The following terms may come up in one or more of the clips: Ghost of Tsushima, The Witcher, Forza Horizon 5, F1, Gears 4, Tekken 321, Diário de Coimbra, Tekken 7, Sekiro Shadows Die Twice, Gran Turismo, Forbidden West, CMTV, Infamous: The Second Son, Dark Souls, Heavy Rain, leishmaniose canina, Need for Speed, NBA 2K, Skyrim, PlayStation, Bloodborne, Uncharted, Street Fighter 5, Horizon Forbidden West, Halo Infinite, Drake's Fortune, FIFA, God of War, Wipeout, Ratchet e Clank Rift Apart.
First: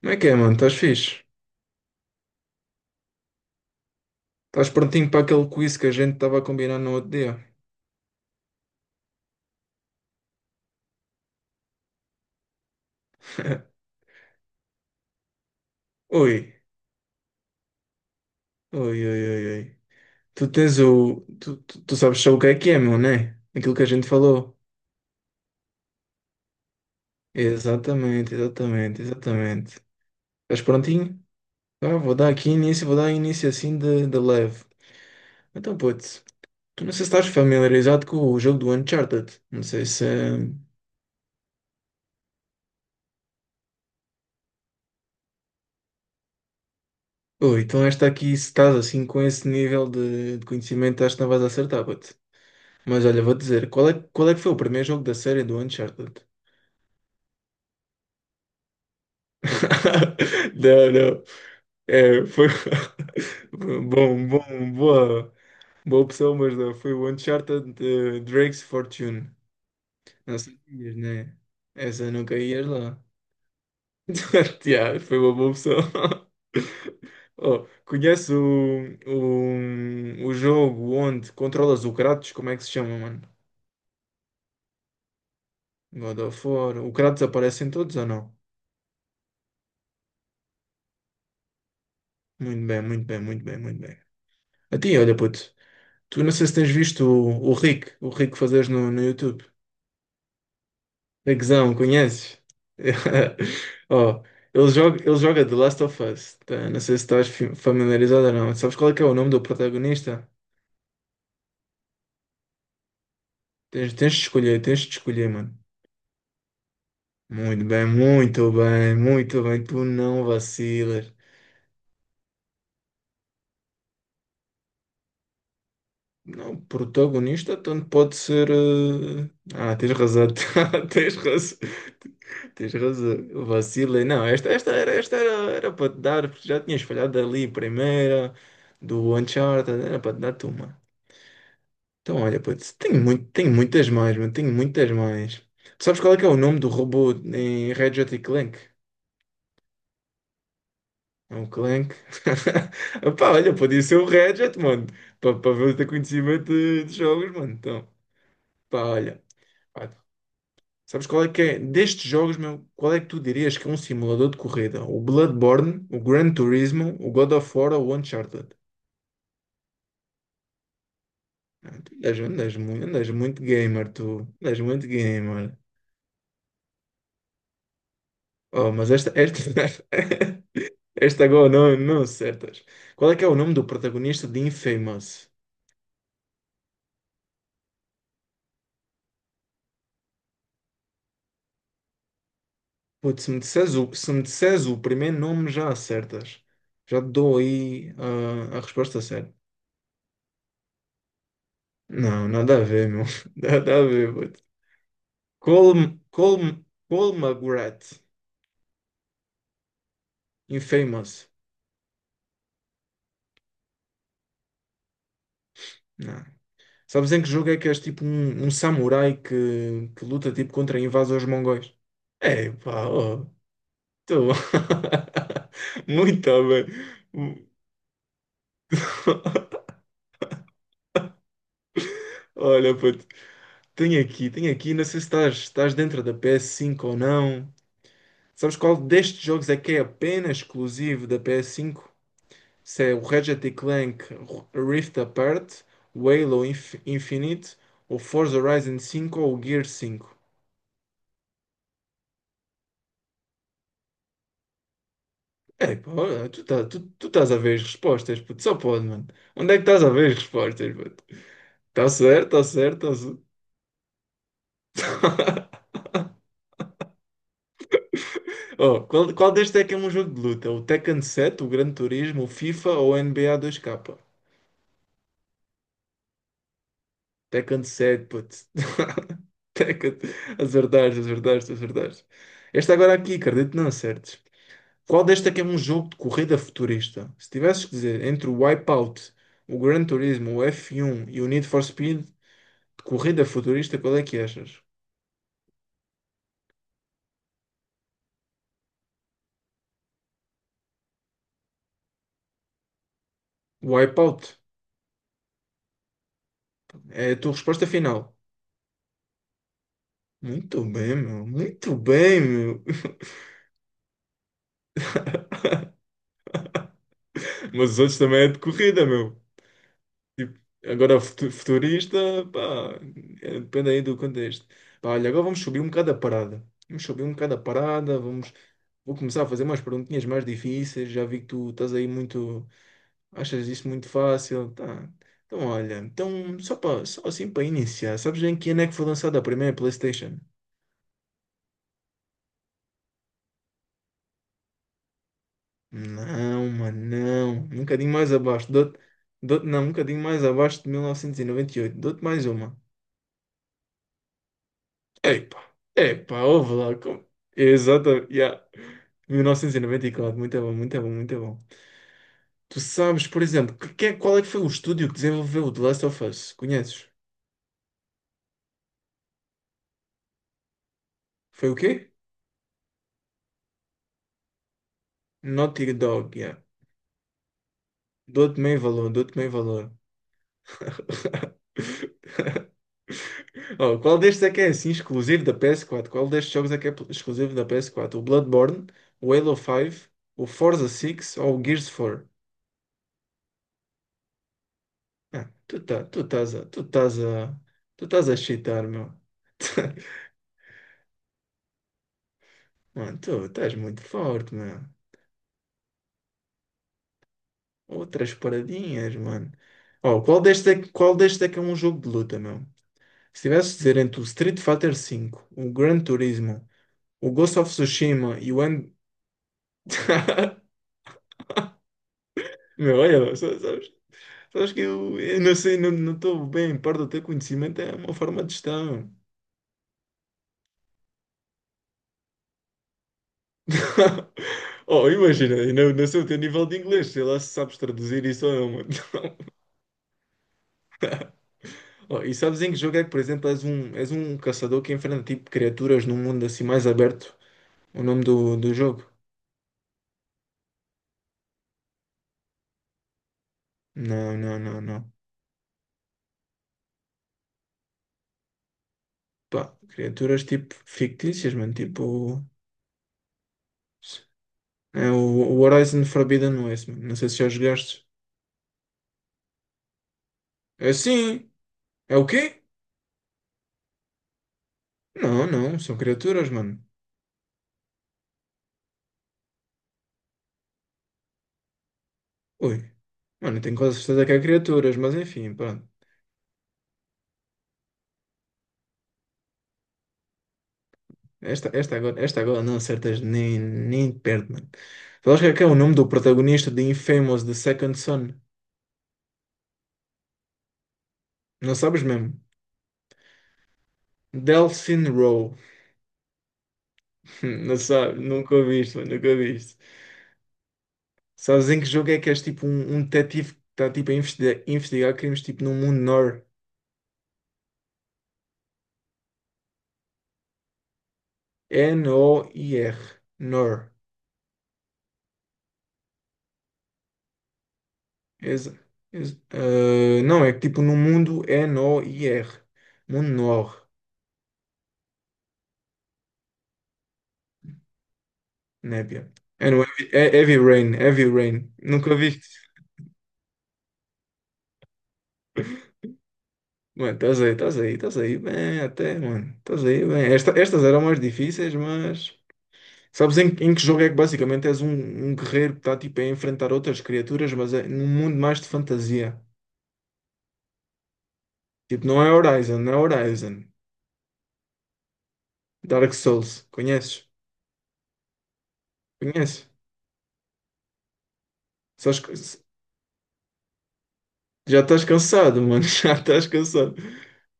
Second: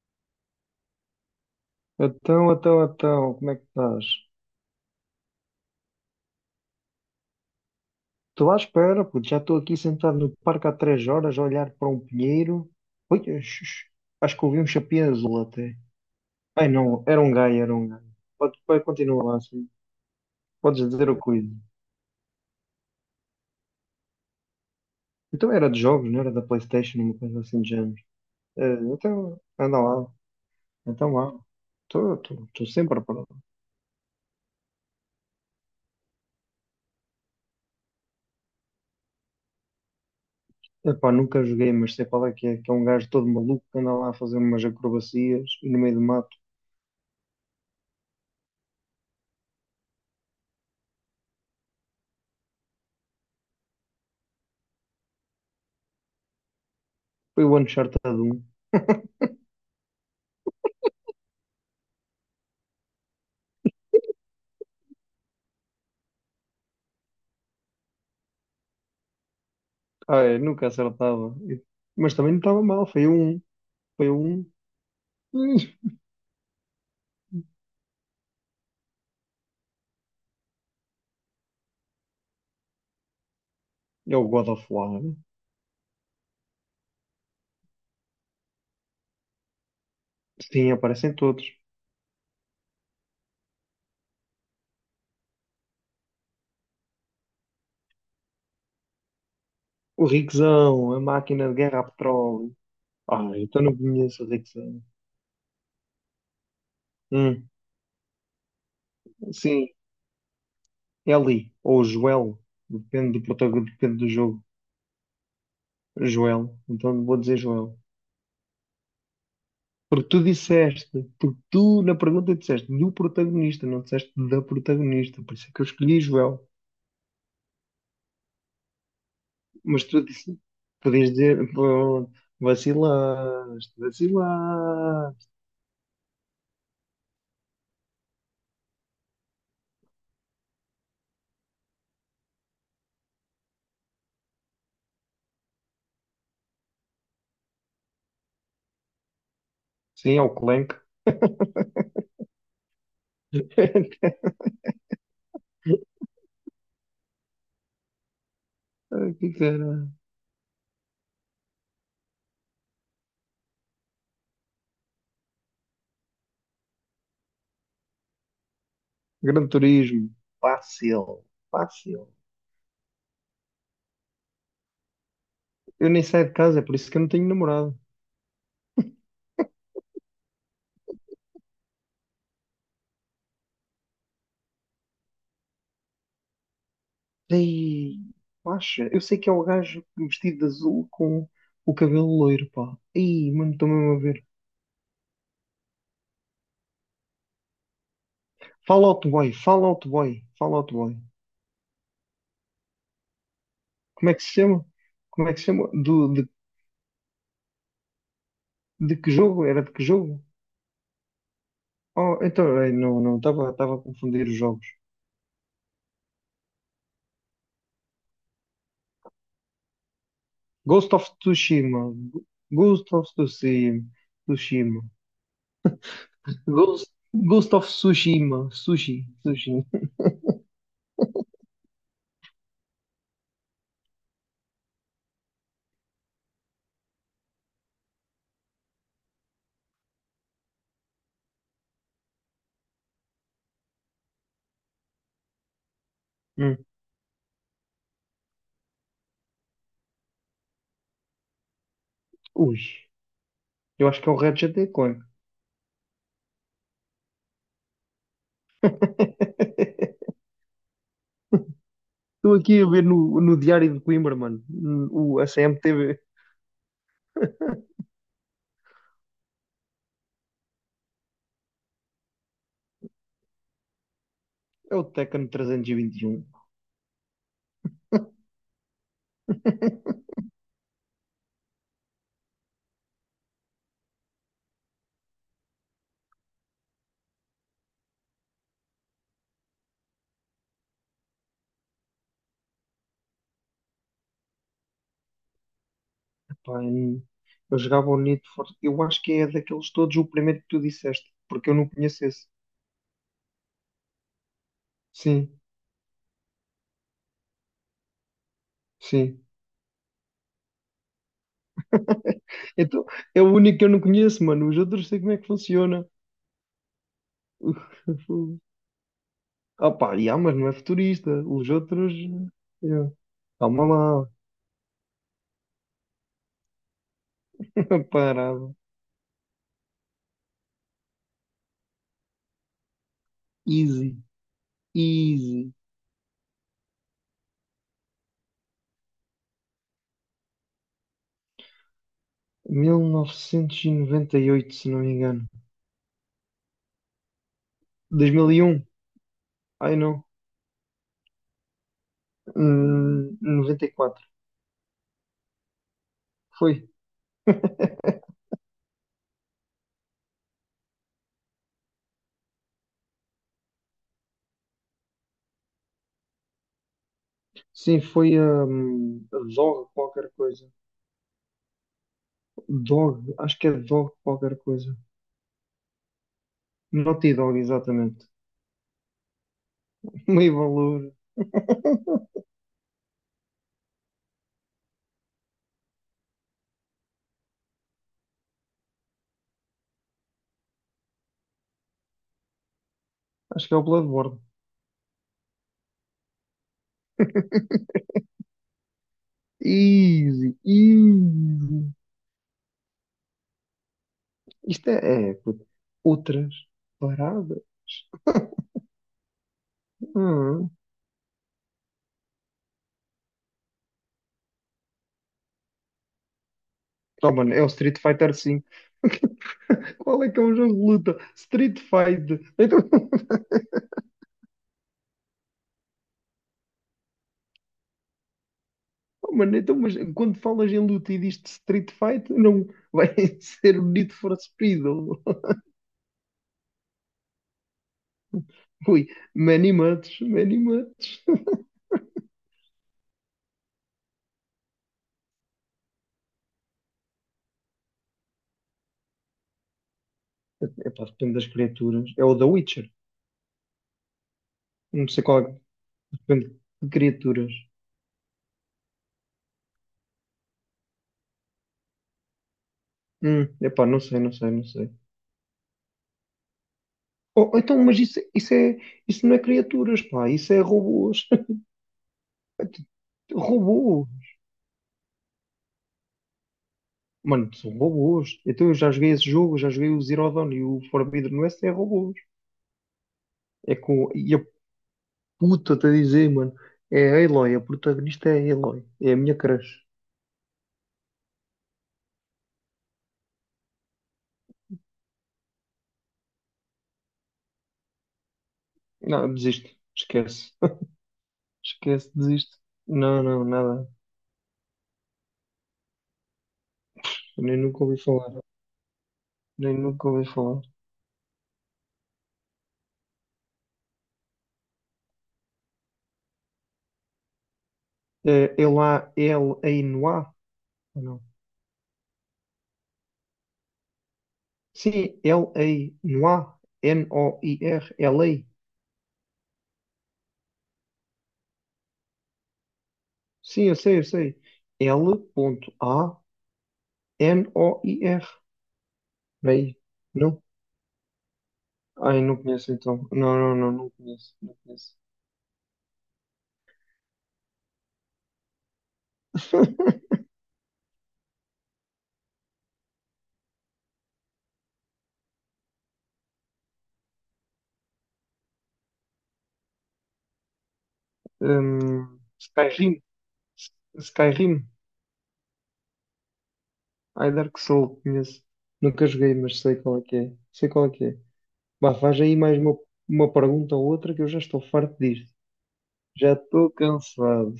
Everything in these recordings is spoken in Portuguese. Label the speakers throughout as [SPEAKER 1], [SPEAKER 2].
[SPEAKER 1] Como é que é, mano? Estás fixe?
[SPEAKER 2] Então, como é que estás?
[SPEAKER 1] Estás prontinho para aquele quiz que a gente estava a combinar no outro dia?
[SPEAKER 2] Estou à espera, puto. Já estou aqui sentado no parque há três horas a olhar para um pinheiro. Ui, xux, acho que ouvi um chapéu azul até.
[SPEAKER 1] Oi,
[SPEAKER 2] Ai não, era um gajo, era um gajo. Pode,
[SPEAKER 1] oi,
[SPEAKER 2] continua
[SPEAKER 1] oi,
[SPEAKER 2] lá
[SPEAKER 1] oi,
[SPEAKER 2] assim.
[SPEAKER 1] oi. Tu tens
[SPEAKER 2] Podes dizer o
[SPEAKER 1] o. Tu,
[SPEAKER 2] cuido.
[SPEAKER 1] tu, tu sabes só o que é, meu, né? Aquilo que a gente falou.
[SPEAKER 2] Então era de jogos, não era da PlayStation, uma coisa assim de género. Eh, então,
[SPEAKER 1] Exatamente.
[SPEAKER 2] anda lá.
[SPEAKER 1] Estás
[SPEAKER 2] Então
[SPEAKER 1] prontinho?
[SPEAKER 2] lá.
[SPEAKER 1] Tá,
[SPEAKER 2] Estou
[SPEAKER 1] vou
[SPEAKER 2] sempre
[SPEAKER 1] dar
[SPEAKER 2] pronto.
[SPEAKER 1] início assim de leve. Então, putz, tu não sei se estás familiarizado com o jogo do Uncharted. Não sei se.
[SPEAKER 2] Epá, nunca joguei, mas sei qual é que é. Que é um gajo todo maluco que anda lá a fazer umas acrobacias e no meio do mato.
[SPEAKER 1] Oi, então esta aqui, se estás assim com esse nível de conhecimento, acho que não vais acertar, putz. Mas olha, vou dizer, qual é que foi o primeiro jogo da série do Uncharted?
[SPEAKER 2] Foi o Uncharted um.
[SPEAKER 1] Não, não. É, foi bom, bom, boa, boa opção, mas não. Foi o Uncharted Drake's Fortune.
[SPEAKER 2] Ah, é,
[SPEAKER 1] Não
[SPEAKER 2] nunca
[SPEAKER 1] sabias,
[SPEAKER 2] acertava.
[SPEAKER 1] né? Essa
[SPEAKER 2] Mas também
[SPEAKER 1] nunca
[SPEAKER 2] não estava
[SPEAKER 1] ias
[SPEAKER 2] mal,
[SPEAKER 1] lá.
[SPEAKER 2] foi um.
[SPEAKER 1] Yeah, foi uma boa
[SPEAKER 2] Hum,
[SPEAKER 1] opção. Oh, conhece o jogo onde controlas o Kratos? Como é que se chama, mano?
[SPEAKER 2] É o God of War, né?
[SPEAKER 1] God of War. O Kratos aparece em todos ou não?
[SPEAKER 2] Sim, aparecem todos.
[SPEAKER 1] Muito bem. A ti, olha, puto, tu não sei se tens visto o Rick, o Rick fazes no YouTube.
[SPEAKER 2] O Rickzão, a máquina de
[SPEAKER 1] Rickzão,
[SPEAKER 2] guerra a
[SPEAKER 1] conheces?
[SPEAKER 2] petróleo. Ah, então não
[SPEAKER 1] Oh,
[SPEAKER 2] conheço o Rickzão.
[SPEAKER 1] ele joga The Last of Us. Tá. Não sei se estás
[SPEAKER 2] Hum,
[SPEAKER 1] familiarizado ou não. Sabes qual é que é o nome do
[SPEAKER 2] sim,
[SPEAKER 1] protagonista?
[SPEAKER 2] Eli, ou Joel, depende do protagonista, depende do jogo.
[SPEAKER 1] Tens de escolher, mano.
[SPEAKER 2] Joel, então vou dizer Joel.
[SPEAKER 1] Muito bem. Tu
[SPEAKER 2] Porque tu
[SPEAKER 1] não
[SPEAKER 2] disseste,
[SPEAKER 1] vacilas.
[SPEAKER 2] porque tu na pergunta disseste do protagonista, não disseste da protagonista, por isso é que eu escolhi Joel.
[SPEAKER 1] Não, protagonista tanto pode ser. Ah,
[SPEAKER 2] Mas
[SPEAKER 1] tens
[SPEAKER 2] tu
[SPEAKER 1] razão.
[SPEAKER 2] disse- podias
[SPEAKER 1] Tens
[SPEAKER 2] dizer,
[SPEAKER 1] razão.
[SPEAKER 2] pô,
[SPEAKER 1] Tens razão.
[SPEAKER 2] vacilaste,
[SPEAKER 1] Vacilei. Não, esta
[SPEAKER 2] vacilaste.
[SPEAKER 1] era, era para te dar, porque já tinhas falhado ali, primeira, do Uncharted, era para te dar tu uma. Então, olha, putz, tenho muitas mais, mano, tenho muitas mais. Tu sabes qual é que é o nome do robô em Ratchet e Clank?
[SPEAKER 2] Sim, é o Clank.
[SPEAKER 1] É um Clank. Pá, olha, podia ser o Ratchet, mano, para ver o teu conhecimento de jogos, mano. Então, pá,
[SPEAKER 2] O
[SPEAKER 1] olha.
[SPEAKER 2] que que era?
[SPEAKER 1] Sabes qual é que é? Destes jogos, meu, qual é que tu dirias que é um simulador de corrida? O Bloodborne, o Gran Turismo, o God of War ou o Uncharted?
[SPEAKER 2] Gran Turismo. Fácil,
[SPEAKER 1] Ah,
[SPEAKER 2] fácil.
[SPEAKER 1] andas muito gamer, tu. Andas muito gamer.
[SPEAKER 2] Eu nem saio de casa, é por isso que eu não tenho namorado.
[SPEAKER 1] Oh, mas esta agora não, não acertas. Qual é que é o nome do protagonista de Infamous?
[SPEAKER 2] Ei, acha? Eu sei que é o gajo vestido de azul com o cabelo loiro, pá.
[SPEAKER 1] Putz,
[SPEAKER 2] Ei, mano, estou mesmo a
[SPEAKER 1] se me
[SPEAKER 2] ver.
[SPEAKER 1] disseres o primeiro nome, já acertas. Já te dou aí a resposta
[SPEAKER 2] Fallout Boy,
[SPEAKER 1] certa.
[SPEAKER 2] Fallout Boy, Fallout Boy.
[SPEAKER 1] Não, nada a ver, meu. Nada a
[SPEAKER 2] Como
[SPEAKER 1] ver,
[SPEAKER 2] é que se
[SPEAKER 1] putz.
[SPEAKER 2] chama? Como é que se chama?
[SPEAKER 1] Colm, Colm, Colmagret,
[SPEAKER 2] De que jogo? Era de que jogo?
[SPEAKER 1] Infamous.
[SPEAKER 2] Oh, então, não, não, estava a confundir os jogos.
[SPEAKER 1] Não. Sabes em que jogo é que és tipo um, um samurai que luta tipo contra
[SPEAKER 2] Ghost of
[SPEAKER 1] invasores mongóis?
[SPEAKER 2] Tsushima.
[SPEAKER 1] É, pá,
[SPEAKER 2] Ghost of
[SPEAKER 1] oh,
[SPEAKER 2] Tsushima.
[SPEAKER 1] tu.
[SPEAKER 2] Tsushima.
[SPEAKER 1] Muito bem.
[SPEAKER 2] Ghost of Tsushima. Sushi. Sushi.
[SPEAKER 1] Olha, puto, tenho aqui, não sei se estás, estás dentro da PS5 ou não. Sabes qual destes jogos é que é apenas exclusivo da PS5? Se é o Ratchet e Clank Rift Apart, o Halo
[SPEAKER 2] Hum.
[SPEAKER 1] Infinite, o Forza Horizon cinco ou o Gear cinco.
[SPEAKER 2] Ui, eu acho que é um Ratchet and Clank.
[SPEAKER 1] É, pô, tu estás a ver as respostas, puto, só pode, mano. Onde é que estás a ver as respostas, puto?
[SPEAKER 2] Estou aqui a ver
[SPEAKER 1] Tá
[SPEAKER 2] no,
[SPEAKER 1] certo.
[SPEAKER 2] no Diário de Coimbra, mano. Hum. O, a CMTV.
[SPEAKER 1] Oh, qual deste é que é um jogo de luta? O Tekken 7, o Gran Turismo, o FIFA ou o NBA 2K?
[SPEAKER 2] É o Tekken 321.
[SPEAKER 1] Tekken 7, puto. Tekken. Acertaste. Este agora aqui, acredito, que não acertes. Qual deste é que é um jogo de corrida futurista? Se tivesses que dizer entre o Wipeout, o Gran Turismo, o F1 e o Need for Speed, de corrida futurista, qual é que achas?
[SPEAKER 2] Pá, eu jogava o Need for... Eu acho que é daqueles todos o primeiro que tu disseste, porque eu não conheço esse.
[SPEAKER 1] Wipeout
[SPEAKER 2] Sim,
[SPEAKER 1] é a tua resposta final.
[SPEAKER 2] sim.
[SPEAKER 1] Muito bem, meu. Muito bem, meu.
[SPEAKER 2] Então, é o único que eu não conheço, mano. Os outros sei como é que funciona.
[SPEAKER 1] Mas os outros também é de corrida, meu.
[SPEAKER 2] Ah pá, yeah, mas
[SPEAKER 1] Tipo,
[SPEAKER 2] não é
[SPEAKER 1] agora
[SPEAKER 2] futurista. Os outros.
[SPEAKER 1] futurista, pá,
[SPEAKER 2] Yeah.
[SPEAKER 1] é,
[SPEAKER 2] Calma
[SPEAKER 1] depende aí do
[SPEAKER 2] lá.
[SPEAKER 1] contexto. Pá, olha, agora vamos subir um bocado a parada. Vamos subir um bocado a parada, vamos...
[SPEAKER 2] Parado.
[SPEAKER 1] Vou começar a fazer umas perguntinhas mais difíceis. Já vi que tu estás aí muito. Achas isso muito
[SPEAKER 2] Easy.
[SPEAKER 1] fácil? Tá. Então,
[SPEAKER 2] Easy.
[SPEAKER 1] olha, então, só, para só assim para iniciar, sabes em que ano é que foi lançada a primeira PlayStation?
[SPEAKER 2] 1998, se não me engano.
[SPEAKER 1] Não, mano, não. Um bocadinho mais abaixo.
[SPEAKER 2] 2001.
[SPEAKER 1] Não, um
[SPEAKER 2] Ai
[SPEAKER 1] bocadinho
[SPEAKER 2] não.
[SPEAKER 1] mais abaixo de 1998. Dou-te mais uma.
[SPEAKER 2] 94.
[SPEAKER 1] Epa, epa, ouve
[SPEAKER 2] Foi.
[SPEAKER 1] lá. Como... Exato, yeah. 1994, muito bom. Tu sabes, por exemplo, qual é que foi o estúdio que desenvolveu o The Last of Us? Conheces?
[SPEAKER 2] Sim, foi a Dog qualquer coisa.
[SPEAKER 1] Foi o quê?
[SPEAKER 2] Dog. Acho que é Dog qualquer coisa.
[SPEAKER 1] Naughty Dog, yeah.
[SPEAKER 2] Naughty Dog, exatamente.
[SPEAKER 1] Dou-te meio valor, dou-te meio valor.
[SPEAKER 2] Meio valor.
[SPEAKER 1] Oh, qual destes é que é assim exclusivo da PS4? Qual destes jogos é que é exclusivo da PS4? O Bloodborne, o Halo 5, o Forza 6 ou o Gears 4?
[SPEAKER 2] Acho que é o Bloodborne.
[SPEAKER 1] Ah, tu tá, tu estás a, tu estás a, tu estás a cheatar, meu.
[SPEAKER 2] Easy, easy.
[SPEAKER 1] Mano, tu estás muito forte, meu.
[SPEAKER 2] Isto é, puto, outras paradas.
[SPEAKER 1] Outras paradinhas, mano. Oh,
[SPEAKER 2] Hum.
[SPEAKER 1] qual destes é que é um jogo de luta, meu? Se tivesse de dizer entre o Street Fighter cinco, o Gran Turismo, o
[SPEAKER 2] Tá, mano,
[SPEAKER 1] Ghost
[SPEAKER 2] é o
[SPEAKER 1] of
[SPEAKER 2] Street Fighter
[SPEAKER 1] Tsushima e o
[SPEAKER 2] 5. Qual é que é um jogo de luta? Street Fight. Então,
[SPEAKER 1] meu, olha, sabes, sabes que eu não sei, não estou bem, perto do teu conhecimento é uma forma de gestão.
[SPEAKER 2] oh, mano, então, mas quando falas em luta e dizes Street Fight, não vai ser o Need for Speed.
[SPEAKER 1] Oh,
[SPEAKER 2] Ou-
[SPEAKER 1] imagina, eu não, não sei o teu nível de inglês, sei lá se sabes traduzir isso ou não, mano.
[SPEAKER 2] Ui, many much, many much.
[SPEAKER 1] Oh, e sabes em que jogo é que, por exemplo, és um caçador que enfrenta tipo criaturas num mundo assim mais aberto? O nome do jogo?
[SPEAKER 2] Epá, depende das criaturas. É o The Witcher. Não
[SPEAKER 1] Não.
[SPEAKER 2] sei qual é. Depende de criaturas.
[SPEAKER 1] Pá, criaturas tipo fictícias, mano, tipo.
[SPEAKER 2] Não sei, não sei, não sei.
[SPEAKER 1] É o Horizon Forbidden West, mano. Não sei se já
[SPEAKER 2] Oh, então, mas
[SPEAKER 1] jogaste.
[SPEAKER 2] isso não é criaturas, pá, isso é
[SPEAKER 1] É
[SPEAKER 2] robôs.
[SPEAKER 1] sim! É o quê?
[SPEAKER 2] Robôs.
[SPEAKER 1] Não, não, são criaturas, mano.
[SPEAKER 2] Mano, são robôs. Então eu já joguei esse jogo, já joguei o Zero Dawn e o Forbidden West é robôs.
[SPEAKER 1] Ui. Mano, eu
[SPEAKER 2] É
[SPEAKER 1] tenho quase
[SPEAKER 2] com.
[SPEAKER 1] certeza que
[SPEAKER 2] E a
[SPEAKER 1] há criaturas, mas enfim,
[SPEAKER 2] puta
[SPEAKER 1] pronto.
[SPEAKER 2] a dizer, mano. É a Aloy, a protagonista é a Aloy. É a minha crush.
[SPEAKER 1] Esta agora não acertas nem, nem perto, mano. Sabes que é o nome do protagonista de Infamous, The Second Son?
[SPEAKER 2] Não, desisto. Esquece.
[SPEAKER 1] Não sabes
[SPEAKER 2] Esquece,
[SPEAKER 1] mesmo?
[SPEAKER 2] desisto. Não, não, nada.
[SPEAKER 1] Delphine Rowe.
[SPEAKER 2] Nem
[SPEAKER 1] Não
[SPEAKER 2] nunca ouvi
[SPEAKER 1] sabes,
[SPEAKER 2] falar.
[SPEAKER 1] nunca ouviste, mano, nunca ouviste.
[SPEAKER 2] Nem nunca ouvi falar.
[SPEAKER 1] Sabes em que jogo é que és tipo um, um detetive que está tipo a investigar, investigar crimes tipo no mundo Nor.
[SPEAKER 2] É Ela, El, Ainhoa?
[SPEAKER 1] N-O-I-R. Nor.
[SPEAKER 2] Sim, L-A, Noir, N-O-I-R, l a.
[SPEAKER 1] Exa, não, é que tipo no mundo N-O-I-R. Mundo
[SPEAKER 2] Sim, eu
[SPEAKER 1] Noir,
[SPEAKER 2] sei, eu sei. L a n o i r.
[SPEAKER 1] népia. É
[SPEAKER 2] Bem,
[SPEAKER 1] no Heavy, é
[SPEAKER 2] não?
[SPEAKER 1] Heavy Rain, Heavy Rain. Nunca
[SPEAKER 2] Ai, não
[SPEAKER 1] viste?
[SPEAKER 2] conheço então. Não, não, não, não conheço, não conheço.
[SPEAKER 1] Mano, estás aí bem até, mano. Estás aí bem. Estas eram mais difíceis, mas... Sabes em, em que jogo é que basicamente um guerreiro que está tipo a enfrentar outras criaturas, mas é num mundo mais de fantasia. Tipo, não é Horizon, não é
[SPEAKER 2] Skyrim,
[SPEAKER 1] Horizon.
[SPEAKER 2] Skyrim.
[SPEAKER 1] Dark Souls, conheces?
[SPEAKER 2] Ai, Dark Souls, conheço. Nunca joguei, mas
[SPEAKER 1] Conheces?
[SPEAKER 2] sei qual é que é. Sei qual é que é. Bah, faz aí mais
[SPEAKER 1] Sabes,
[SPEAKER 2] uma pergunta ou outra que eu já estou
[SPEAKER 1] já
[SPEAKER 2] farto
[SPEAKER 1] estás
[SPEAKER 2] disto.
[SPEAKER 1] cansado, mano. Já
[SPEAKER 2] Já
[SPEAKER 1] estás
[SPEAKER 2] estou
[SPEAKER 1] cansado.
[SPEAKER 2] cansado.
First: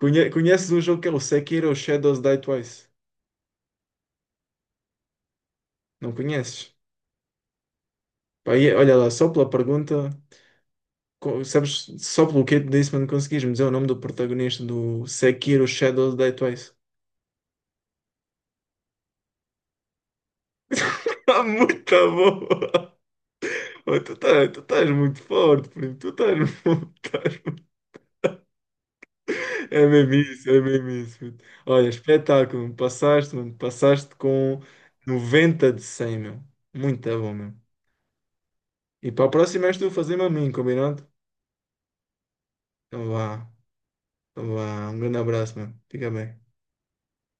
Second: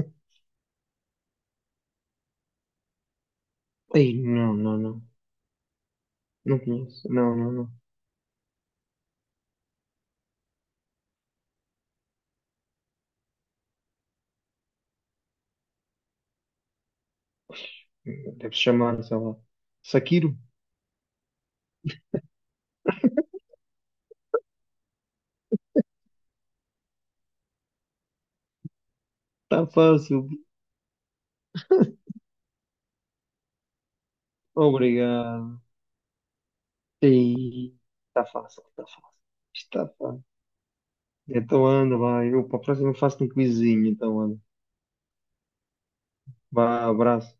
[SPEAKER 1] Conheces um jogo que é o Sekiro Shadows Die Twice?
[SPEAKER 2] Ai, não, não, não.
[SPEAKER 1] Não
[SPEAKER 2] Não
[SPEAKER 1] conheces?
[SPEAKER 2] conheço. Não, não, não.
[SPEAKER 1] Pá, e olha lá, só pela pergunta, sabes, só pelo que eu te disse, mano, conseguiste-me dizer o nome do protagonista do Sekiro Shadows Die Twice.
[SPEAKER 2] Deve chamar, sei lá. Sakiro?
[SPEAKER 1] Tá muito bom! Oh, tu estás muito forte, primo. Tu estás, muito. estás
[SPEAKER 2] Está
[SPEAKER 1] é mesmo
[SPEAKER 2] fácil.
[SPEAKER 1] isso, é mesmo isso, puto. Olha, espetáculo. Passaste, mano, passaste com
[SPEAKER 2] Obrigado.
[SPEAKER 1] 90 de 100, meu. Muito bom, meu.
[SPEAKER 2] Sim. Está fácil, está fácil.
[SPEAKER 1] E para a próxima és tu
[SPEAKER 2] Está
[SPEAKER 1] a fazer-me
[SPEAKER 2] fácil.
[SPEAKER 1] a mim, combinado?
[SPEAKER 2] Então anda, vai. Eu para a próxima
[SPEAKER 1] Então
[SPEAKER 2] faço um
[SPEAKER 1] vá.
[SPEAKER 2] quizinho, então anda.
[SPEAKER 1] Então vá. Um grande abraço, mano. Fica bem.
[SPEAKER 2] Vá, abraço.